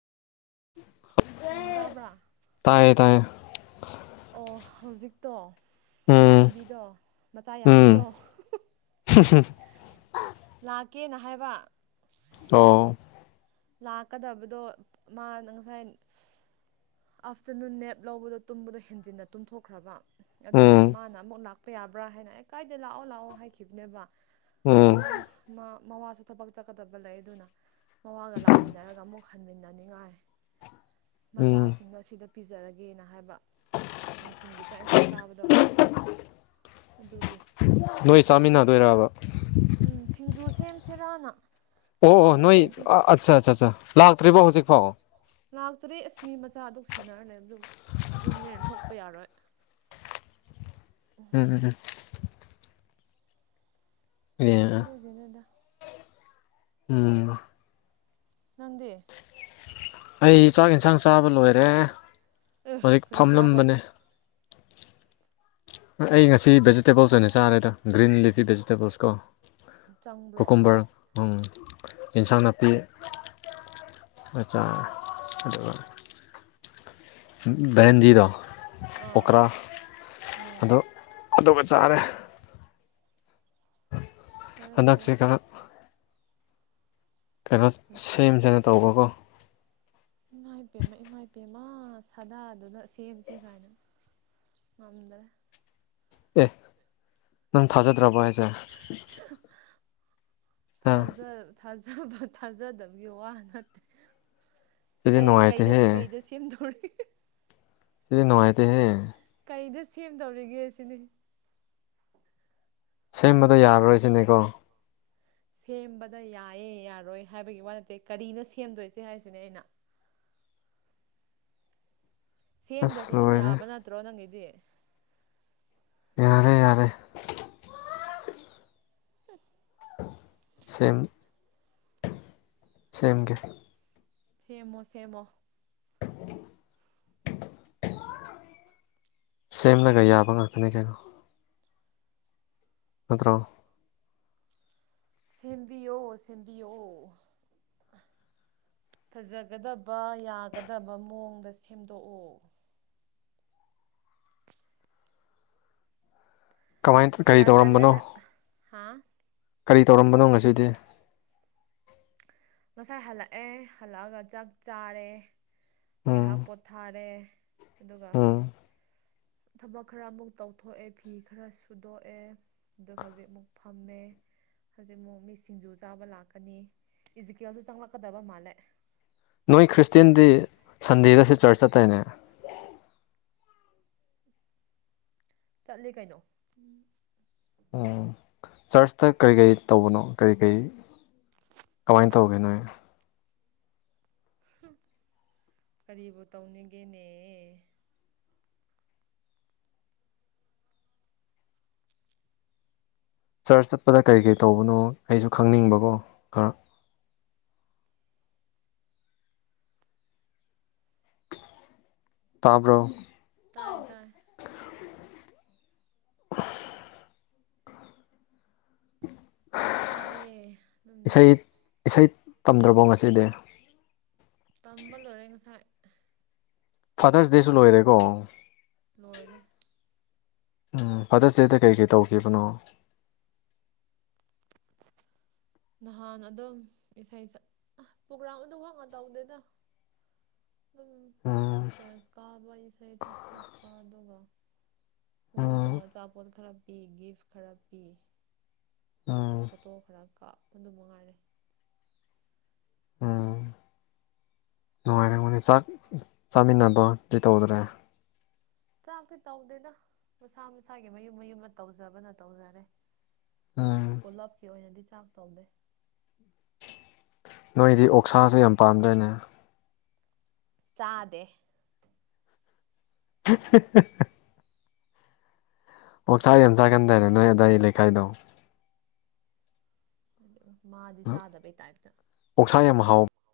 ꯎꯝ ꯎꯝ ꯇꯥꯕ꯭ꯔꯥ [unintelligible] ꯑꯣ ꯍꯧꯖꯤꯛꯇꯣ ꯎꯝ ꯏꯃꯥꯟꯕꯤꯗꯣ ꯃꯆꯥ ꯎꯝ ꯌꯥꯝꯕꯗꯣ ꯂꯥꯛꯀꯦꯅ ꯍꯥꯏꯕ ꯑꯣ ꯂꯥꯛꯀꯗꯕꯗꯣ ꯃꯥꯅ ꯉꯁꯥꯏ ꯑꯥꯐꯇꯔꯅꯨꯟ ꯅꯦꯞ ꯂꯧꯕꯗꯣ ꯇꯨꯝꯕꯗꯣ ꯍꯦꯟꯖꯤꯟꯅ ꯇꯨꯝꯊꯣꯛꯈ꯭ꯔꯕ ꯑꯗꯣ ꯑꯩꯅ ꯎꯝ ꯃꯥꯅ ꯑꯃꯨꯛ ꯂꯥꯛꯄ ꯌꯥꯕꯥ ꯭ꯔꯥ ꯍꯥꯏꯅ ꯑꯩ ꯀꯥꯏꯗ ꯂꯥꯛꯑꯣ ꯂꯥꯛꯑꯣ ꯍꯥꯏꯈꯤꯕꯅꯦꯕ ꯎꯝ ꯑꯗꯣ ꯃꯋꯥꯁꯨ ꯊꯕꯛ ꯆꯠꯀꯗꯕ ꯂꯩ ꯑꯗꯨꯅ ꯃꯋꯥꯒ ꯂꯥꯛꯃꯤꯟꯅꯔꯒ ꯑꯃꯨꯛ ꯍꯟꯃꯤꯟꯅꯅꯤꯡꯉꯥꯏ ꯎꯝ ꯃꯆꯥꯁꯤꯡ ꯁꯤꯡꯗꯣ ꯑꯁꯤꯗ ꯄꯤꯖꯔꯒꯦꯅ ꯍꯥꯏꯕ ꯅꯨꯡꯊꯤꯜꯒꯤ ꯆꯥꯛ ꯏꯟꯁꯥꯡ ꯆꯥꯕꯗꯣ ꯑꯗꯨꯒꯤ ꯅꯣꯏ ꯆꯥꯃꯤꯟꯅꯗꯣꯏꯔꯕ ꯎꯝ ꯁꯤꯡꯖꯨ ꯁꯦꯝꯁꯤꯔꯅ ꯑꯣ ꯑꯣ ꯅꯣꯏ ꯆꯥꯅꯤꯡꯗ꯭ꯔꯗꯤ ꯑꯠꯆꯥ ꯑꯠꯆꯥ ꯑꯠ ꯂꯥꯛꯇ꯭ꯔꯤꯕꯣ ꯍꯧꯖꯤꯛ ꯐꯥꯎ ꯂꯥꯛꯇ꯭ꯔꯦ ꯑꯁꯃꯤ ꯃꯆꯥꯗꯨ ꯁꯦꯟꯅꯔꯂꯦ ꯑꯗꯨ ꯊꯣꯛꯅꯤꯡꯉꯦꯅ ꯊꯣꯛꯄ ꯌꯥꯔꯣꯏ ꯎꯝ ꯎꯝ ꯑꯦ ꯑꯗꯨꯗꯨꯒꯤꯗꯗꯗꯥ ꯎꯝ ꯉꯗꯦ ꯑꯩ ꯆꯥꯛ ꯏꯟꯁꯥꯡ ꯆꯥꯕ ꯂꯣꯏꯔꯦ ꯑꯦ ꯍꯧꯖꯤꯛ ꯀꯔꯤ ꯆꯥꯕ ꯐꯝꯂꯝꯕꯅꯦ ꯑꯩ ꯉꯁꯤ ꯚꯦꯖꯤꯇꯦꯕꯜꯁ ꯑꯣꯏꯅ ꯆꯥꯔꯦꯗ ꯒ꯭ꯔꯤꯟ ꯂꯤꯐꯤ ꯚꯦꯖꯤꯇꯦꯕꯜꯁ ꯀꯣ ꯆꯪꯕ꯭ꯔꯣ ꯀꯣꯀꯨꯝꯕꯔ ꯏꯟꯁꯥꯡ ꯅꯥꯄꯤ ꯃꯆꯥꯥ ꯕꯔꯦꯟꯖꯤꯗ ꯑꯥ ꯑꯣꯀꯔ ꯎꯝ ꯑꯗꯣ ꯑꯗꯨꯒ ꯆꯥꯔꯦ ꯐꯔꯦ ꯐꯔꯦ ꯍꯟꯗꯛꯆ ꯀꯥ ꯀꯩꯅꯣ ꯁꯦꯝꯁꯅ ꯇꯧꯕꯀꯣ ꯏꯃꯥ ꯏꯄꯦꯝꯃ ꯏꯃ ꯏꯄꯦꯝꯃ ꯁꯥꯗꯥꯗꯨꯅ ꯁꯦꯝꯕꯁꯦ ꯀꯥꯏꯅ ꯃꯃꯤꯗꯔꯦ ꯑꯦ ꯅꯪ ꯊꯥꯖꯗ꯭ꯔꯕꯣ ꯍꯥꯏꯁꯦ ꯑ ꯊꯖꯜ ꯊꯥꯖ ꯥꯕ ꯊꯥꯖꯗꯕꯒꯤ ꯋꯥ ꯅꯠꯇꯦ ꯁꯤꯗꯤ ꯅꯨꯡꯉꯥꯏꯇꯦꯍꯦ ꯀꯩꯗ ꯁꯦꯝꯗꯧꯔꯤ ꯁꯤꯗꯤ ꯅꯨꯡꯃꯥꯥꯏꯇꯍꯦ ꯀꯩꯗ ꯁꯦꯝꯗꯧꯔꯤꯒꯦ ꯁꯤꯅꯤ ꯁꯦꯝꯕꯗ ꯌꯥꯔꯔꯣꯏꯁꯤꯅꯦꯀꯣ ꯁꯦꯝꯕꯗ ꯌꯥꯏꯌꯦꯦ ꯌꯥꯔꯣꯏ ꯍꯥꯏꯕꯒꯤ ꯋꯥ ꯅꯠꯇꯦ ꯀꯔꯤꯅꯣ ꯁꯦꯝꯗꯣꯏꯁꯦ ꯍꯥꯏꯁꯤꯅꯦ ꯑꯩꯅ ꯁꯦꯝꯗ꯭ꯔꯁꯨ ꯑꯁ ꯑꯗꯨꯝ ꯂꯣꯏꯔꯦ ꯌꯥꯕ ꯅꯠꯇ꯭ꯔꯣ ꯅꯪꯒꯤꯗꯤ ꯌꯥꯔꯦ ꯌꯥꯔꯦ ꯐ ꯁꯦꯝꯃ ꯁꯦꯝꯃꯒ ꯁꯦꯝꯦꯃꯣ ꯁꯦꯝꯦꯃꯣ [inaudible] ꯁꯦꯝꯂꯒ ꯌꯥꯕ ꯉꯥꯛꯇꯅꯤ ꯀꯩꯅꯣ ꯅꯠꯇ꯭ꯔꯣ ꯁꯦꯝꯕꯤꯨ ꯁꯦꯝꯕꯤꯨ [inaudible] ꯐꯖꯒꯗꯕ ꯌꯥꯒꯗꯕ ꯃꯑꯣꯡꯗ ꯁꯦꯝꯗꯣꯛꯎ ꯀꯃꯥꯏ ꯀꯔꯤ ꯀꯌꯥ ꯆꯜꯂꯦ ꯇꯧꯔꯝꯕꯅꯣ ꯍꯥ ꯀꯔꯤ ꯇꯧꯔꯝꯕꯅꯣ ꯉꯁꯤꯗꯤ ꯉꯁꯥꯏ ꯍꯜꯂꯛꯑꯦ ꯍꯜꯂꯛꯑꯒ ꯆꯥꯛ ꯆꯥꯔꯦ ꯉꯥꯏꯍꯥꯛ ꯎꯝ ꯄꯣꯊꯥꯔꯦ ꯑꯗꯨꯒ ꯎꯝ ꯊꯕꯛ ꯈꯔ ꯑꯃꯨꯛ ꯇꯧꯊꯣꯛꯑꯦ ꯐꯤ ꯈꯔ ꯁꯨꯗꯣꯛꯑꯦ ꯑꯗꯨꯒ ꯍꯧꯖꯤꯛ ꯑꯃꯨꯛ ꯐꯝꯃꯃꯦ ꯍꯧꯖꯤꯛꯃꯛꯨꯛ ꯃꯤ ꯁꯤꯡꯖꯨ ꯆꯥꯕ ꯂꯥꯛꯀꯅꯤ ꯏꯖꯤꯀꯦꯜꯁꯨ ꯆꯪꯂꯛꯀꯗꯕ ꯃꯥꯜꯂꯦ ꯅꯣꯏ ꯈ꯭ꯔꯤꯁꯇꯦꯟꯗꯤ ꯁꯟꯗꯦꯗꯁꯦ ꯆꯔꯆ ꯆꯠꯇꯣꯏꯅꯦ ꯆꯠꯂꯦ ꯀꯩꯅꯣ ꯑꯣ ꯆꯔꯆꯇ ꯀꯔꯤ ꯀꯔꯤ ꯇꯧꯕꯅꯣ ꯀꯔꯤ ꯀꯔꯤ ꯀꯃꯥꯏꯅ ꯇꯧꯒꯦ ꯅꯣ ꯀꯔꯤꯕꯨ ꯇꯧꯅꯤꯡꯒꯦꯅꯦ ꯆꯔꯆ ꯆꯠꯄꯗ ꯀꯔꯤ ꯀꯔꯤ ꯇꯧꯕꯅꯣ ꯑꯩꯁꯨ ꯈꯪꯅꯤꯡꯕꯀꯣ ꯈꯔ ꯇꯥꯕ꯭ꯔꯣ ꯇꯥꯏ ꯇꯥꯏ ꯎꯝ ꯇꯥꯏꯌꯦ ꯑꯗꯨꯝ ꯏꯁꯩ ꯏꯁꯩ ꯇꯝꯗ꯭ꯔꯕꯣ ꯉꯁꯤꯗꯤ ꯇꯝꯕ ꯂꯣꯏꯔꯦ ꯉꯁꯥꯏ ꯐꯥꯗꯔꯁ ꯗꯦꯁꯨ ꯂꯣꯏꯔꯦꯀꯣ ꯂꯣꯏꯔꯦ ꯎꯝ ꯐꯥꯗꯔ ꯁꯇꯗꯦꯗ ꯀꯩꯀꯩ ꯇꯧꯈꯤꯕꯅꯣ ꯅꯍꯥꯟ ꯑꯗꯨꯝ ꯏꯁꯩ ꯁ ꯄ꯭ꯔꯣꯒ꯭ꯔꯥꯝ ꯑꯗꯨ ꯋꯥ ꯇꯧꯗꯦꯗ [inaudible] ꯑꯗꯨꯝ ꯎꯝ ꯆꯔꯁ ꯀꯥꯕ ꯏꯁꯩꯗ ꯁꯛꯄ ꯑꯗꯨꯒ ꯎꯝ ꯃꯣꯏꯒꯤꯗꯃꯛ ꯑꯆꯥꯄꯣꯠ ꯈꯔ ꯄꯤ ꯒꯤꯐ ꯈꯔ ꯄꯤ ꯎꯝ ꯐꯣꯇꯣ ꯈꯔ ꯀꯥꯞꯄ ꯑꯗꯨ ꯃꯉꯥꯏꯔꯦ ꯑꯝ ꯅꯨꯡꯉꯥꯏꯔꯝꯒꯅꯤ ꯆꯥꯛ ꯆꯥꯃꯤꯟꯅꯕꯗꯤ ꯇꯧꯗ꯭ꯔꯦ ꯆꯥꯛꯇꯤ ꯇꯧꯗꯦꯗ ꯃꯁꯥ ꯃꯁꯥꯒꯤ ꯃꯌꯨꯝ ꯃꯌꯨꯝ ꯑꯃ ꯇꯧꯖꯕꯅ ꯇꯧꯖꯔꯦ ꯎꯝ ꯄꯨꯜꯂꯞꯀꯤ ꯑꯣꯏꯅꯗꯤ ꯆꯥꯛ ꯇꯧꯗꯦ ꯅꯣꯏꯗꯤ ꯑꯣꯛꯁꯥꯁꯨ ꯌꯥꯝ ꯄꯥꯝꯗꯥꯏꯅꯦ ꯆꯥꯗꯦ [unintelligible] ꯑꯣꯛꯁꯥ ꯌꯥꯝ ꯆꯥꯒꯟꯗꯥꯏꯅꯦ ꯅꯣꯏ ꯑꯗꯥꯋꯥꯏ ꯂꯩꯀꯥꯏꯗꯣ ꯃꯥꯗꯤ ꯆꯥꯗꯕꯩ ꯇꯥꯏꯞꯇꯥ ꯑꯣꯛꯁꯥ ꯌꯥꯝ ꯍꯥꯎꯕ